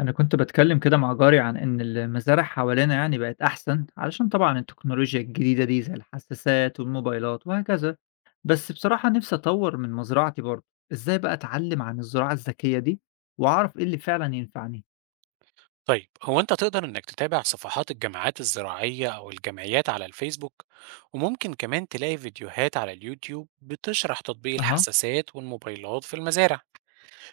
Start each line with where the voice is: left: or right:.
left: أنا كنت باتكلم كده مع جاري عن إن المزارع حوالينا يعني بقت أحسن علشان طبعا التكنولوجيا الجديدة دي زي الحساسات والموبايلات وهكذا. بس بصراحة نفسي أطور من مزرعتي برضه. إزاي بقى أتعلم عن الزراعة الذكية دي وأعرف إيه اللي فعلا ينفعني؟
right: طيب هو أنت تقدر إنك تتابع صفحات الجماعات الزراعية أو الجمعيات على الفيسبوك، وممكن كمان تلاقي فيديوهات على اليوتيوب بتشرح تطبيق
left: أها.
right: الحساسات والموبايلات في المزارع.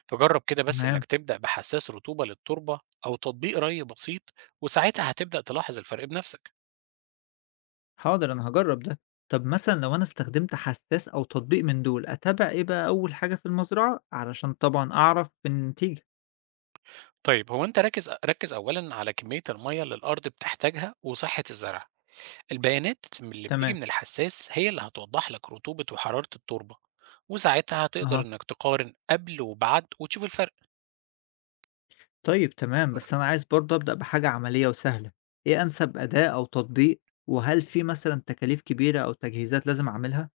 right: فجرب كده بس
left: تمام.
right: إنك تبدأ بحساس رطوبة للتربة أو تطبيق ري بسيط، وساعتها هتبدأ تلاحظ الفرق بنفسك.
left: حاضر، أنا هجرب ده. طب مثلا لو أنا استخدمت حساس أو تطبيق من دول أتابع إيه بقى أول حاجة في المزرعة علشان طبعا أعرف النتيجة؟
right: طيب هو أنت ركز ركز أولا على كمية المية اللي الأرض بتحتاجها وصحة الزرع. البيانات اللي بتيجي
left: تمام.
right: من الحساس هي اللي هتوضح لك رطوبة وحرارة التربة، وساعتها هتقدر
left: أها.
right: انك تقارن قبل وبعد وتشوف الفرق.
left: طيب تمام، بس أنا عايز برضه أبدأ بحاجة عملية وسهلة، إيه أنسب أداة أو تطبيق؟ وهل في مثلًا تكاليف كبيرة أو تجهيزات لازم أعملها؟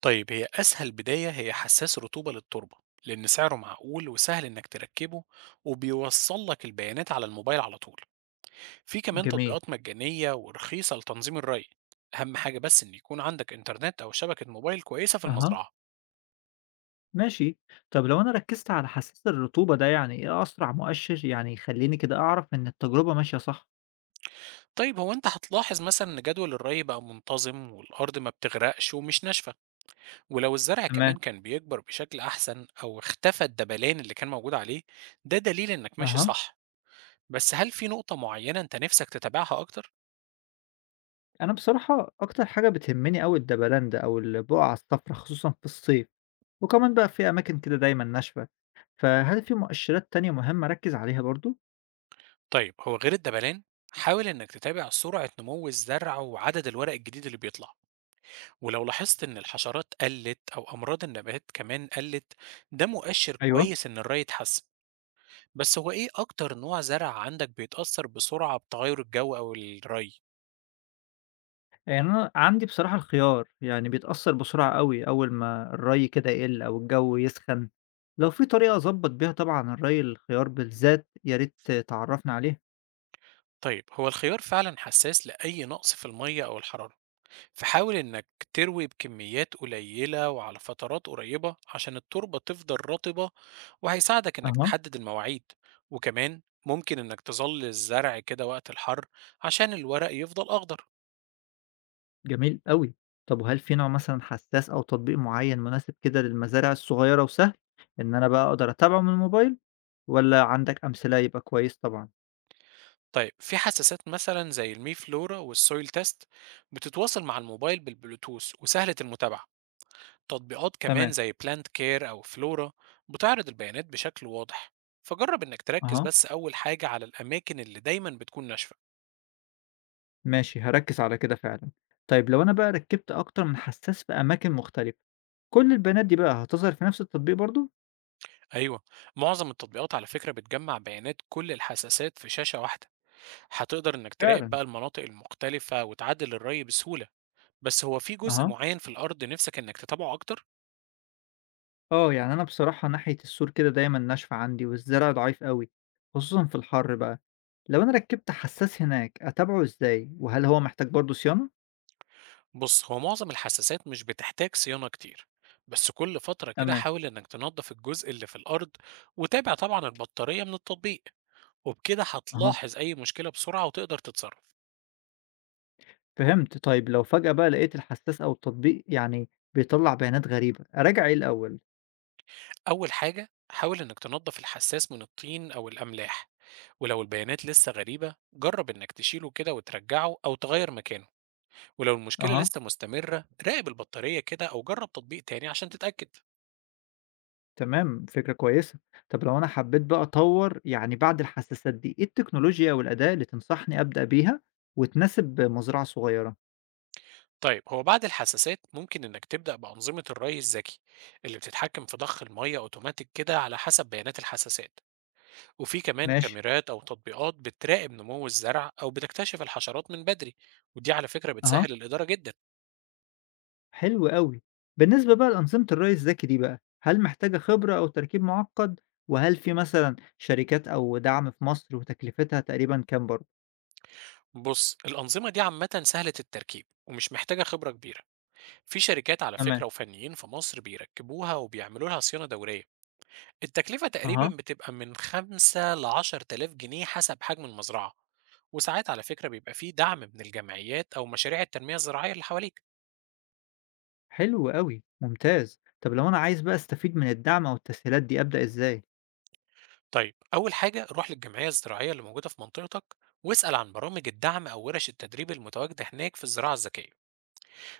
right: طيب هي اسهل بداية هي حساس رطوبة للتربة، لان سعره معقول وسهل انك تركبه، وبيوصل لك البيانات على الموبايل على طول. في كمان
left: جميل.
right: تطبيقات مجانية ورخيصة لتنظيم الري. اهم حاجة بس ان يكون عندك انترنت او شبكة موبايل كويسة في
left: أها.
right: المزرعة.
left: ماشي، طب لو أنا ركزت على حساس الرطوبة ده يعني إيه أسرع مؤشر يعني يخليني كده أعرف إن التجربة ماشية صح؟
right: طيب هو انت هتلاحظ مثلا ان جدول الري بقى منتظم والارض ما بتغرقش ومش ناشفة، ولو الزرع
left: تمام.
right: كمان كان بيكبر بشكل أحسن أو اختفى الدبلان اللي كان موجود عليه، ده دليل إنك ماشي
left: أها.
right: صح. بس هل في نقطة معينة أنت نفسك تتابعها أكتر؟
left: أنا بصراحة أكتر حاجة بتهمني أوي الدبلان ده أو البقع الصفرا خصوصا في الصيف، وكمان بقى في أماكن كده دايما ناشفة، فهل في مؤشرات تانية مهمة أركز عليها برضه؟
right: طيب هو غير الدبلان، حاول إنك تتابع سرعة نمو الزرع وعدد الورق الجديد اللي بيطلع، ولو لاحظت إن الحشرات قلت أو أمراض النبات كمان قلت، ده مؤشر
left: ايوه.
right: كويس إن الري اتحسن. بس هو إيه أكتر نوع زرع عندك بيتأثر بسرعة بتغير الجو أو الري؟
left: يعني أنا عندي بصراحة الخيار، يعني بيتأثّر بسرعة أوي أول ما الرَّي كده يقِل أو الجَو يسخن، لو في طريقة أضبّط بيها طبعًا الرَّي الخيار بالذات يا ريت تعرّفني عليها.
right: طيب هو الخيار فعلا حساس لأي نقص في المية أو الحرارة، فحاول إنك تروي بكميات قليلة وعلى فترات قريبة عشان التربة تفضل رطبة، وهيساعدك إنك
left: أها.
right: تحدد المواعيد. وكمان ممكن إنك تظل الزرع كده وقت الحر عشان الورق يفضل أخضر.
left: جميل أوي، طَب وهل في نوع مثلًا حسّاس أو تطبيق معيّن مناسب كده للمزارع الصغيّرة وسهل إن أنا بقى أقدر أتابعه من الموبايل، والّا عندك أمثلة يبقى كويس طبعًا؟
right: طيب في حساسات مثلا زي المي فلورا والسويل تيست، بتتواصل مع الموبايل بالبلوتوث وسهلة المتابعة. تطبيقات كمان
left: تمام.
right: زي بلانت كير أو فلورا بتعرض البيانات بشكل واضح. فجرب إنك تركز
left: أها.
right: بس أول حاجة على الأماكن اللي دايما بتكون ناشفة.
left: ماشي، هاركّز على كده فعلًا. طيب لو أنا بقى ركّبت أكتر من حسّاس في أماكن مختلفة، كل البيانات دي بقى هتظهر في نفس التطبيق برضه؟
right: أيوة، معظم التطبيقات على فكرة بتجمع بيانات كل الحساسات في شاشة واحدة. هتقدر إنك تراقب
left: فعلًا.
right: بقى المناطق المختلفة وتعدل الري بسهولة. بس هو في جزء
left: أها،
right: معين في الأرض نفسك إنك تتابعه أكتر؟
left: آه، يعني أنا بصراحة ناحية السور كده دايمًا ناشفة عندي والزرع ضعيف أوي، خصوصًا في الحَر بقى. لو أنا ركّبت حسّاس هناك أتابعه إزاي، وهل هو محتاج برضه صيانة؟
right: بص هو معظم الحساسات مش بتحتاج صيانة كتير، بس كل فترة كده
left: تمام.
right: حاول إنك تنظف الجزء اللي في الأرض، وتابع طبعا البطارية من التطبيق، وبكده
left: أها،
right: هتلاحظ أي مشكلة بسرعة وتقدر تتصرف.
left: فهمت. طيب لو فجأة بقى لقيت الحسّاس أو التطبيق بيطلّع بيانات غريبة، أراجع إيه الأول؟
right: أول حاجة حاول إنك تنظف الحساس من الطين أو الأملاح، ولو البيانات لسه غريبة جرب إنك تشيله كده وترجعه أو تغير مكانه، ولو المشكلة
left: أها.
right: لسه مستمرة راقب البطارية كده أو جرب تطبيق تاني عشان تتأكد.
left: تمام، فكرة كويسة. طب لو أنا حبيت بقى أطوّر بعد الحساسات دي، إيه التكنولوجيا والأداة اللي تنصحني أبدأ بيها وتناسب مزرعة صغيرة؟
right: طيب هو بعد الحساسات ممكن إنك تبدأ بأنظمة الري الذكي اللي بتتحكم في ضخ المية أوتوماتيك كده على حسب بيانات الحساسات. وفي كمان
left: ماشي.
right: كاميرات أو تطبيقات بتراقب نمو الزرع أو بتكتشف الحشرات من بدري، ودي على فكرة
left: أها،
right: بتسهل الإدارة جدا.
left: حلو أوي. بالنسبة بقى لأنظمة الري الذكي دي بقى، هل محتاجة خبرة أو تركيب معقد؟ وهل في مثلًا شركات أو دعم في مصر وتكلفتها تقريبًا كام برضه؟
right: بص الأنظمة دي عامة سهلة التركيب ومش محتاجة خبرة كبيرة. في شركات على
left: تمام.
right: فكرة وفنيين في مصر بيركبوها وبيعملوا لها صيانة دورية. التكلفة تقريبا
left: أها.
right: بتبقى من 5 ل 10,000 جنيه حسب حجم المزرعة. وساعات على فكرة بيبقى فيه دعم من الجمعيات أو مشاريع التنمية الزراعية اللي حواليك.
left: حلو أوي، ممتاز. طب لو أنا عايز بقى أستفيد من الدعم أو التسهيلات دي أبدأ إزاي؟
right: طيب أول حاجة روح للجمعية الزراعية اللي موجودة في منطقتك، واسأل عن برامج الدعم أو ورش التدريب المتواجدة هناك في الزراعة الذكية،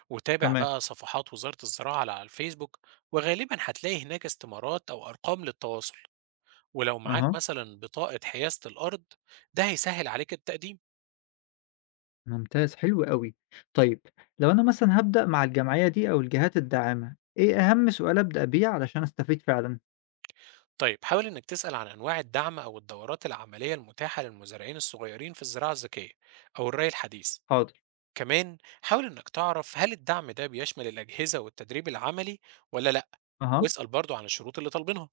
right: وتابع
left: تمام.
right: بقى صفحات وزارة الزراعة على الفيسبوك. وغالبا هتلاقي هناك استمارات أو أرقام للتواصل، ولو معاك
left: أها.
right: مثلا بطاقة حيازة الأرض ده هيسهل عليك التقديم.
left: ممتاز، حلو أوي. طيب لو أنا مثلًا هابدأ مع الجمعية دي أو الجهات الداعمة، إيه أهم سؤال أبدأ بيه علشان أستفيد فعلًا؟
right: طيب حاول إنك تسأل عن أنواع الدعم أو الدورات العملية المتاحة للمزارعين الصغيرين في الزراعة الذكية أو الري الحديث.
left: حاضر.
right: كمان حاول إنك تعرف هل الدعم ده بيشمل الأجهزة والتدريب العملي ولا لأ.
left: أها،
right: واسأل برضو عن الشروط اللي طالبينها.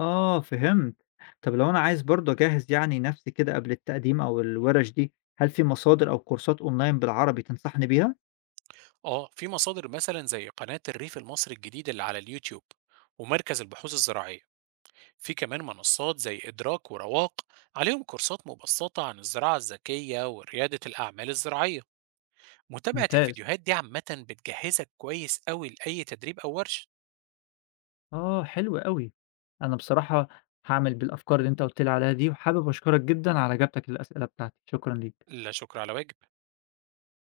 left: آه فهمت. طب لو أنا عايز برضه أجهّز نفسي كده قبل التقديم أو الورش دي، هل في مصادر أو كورسات أونلاين بالعربي تنصحني بيها؟
right: آه في مصادر مثلا زي قناة الريف المصري الجديد اللي على اليوتيوب ومركز البحوث الزراعية. في كمان منصات زي إدراك ورواق عليهم كورسات مبسطة عن الزراعة الذكية وريادة الأعمال الزراعية. متابعة
left: ممتاز،
right: الفيديوهات دي عامة بتجهزك كويس قوي لأي تدريب أو ورشة.
left: آه حلو أوي. أنا بصراحة هاعمل بالأفكار اللي أنت قُلت لي عليها دي، وحابب أشكرك جدًا على إجابتك للأسئلة بتاعتي، شكرًا ليك.
right: لا شكر على واجب.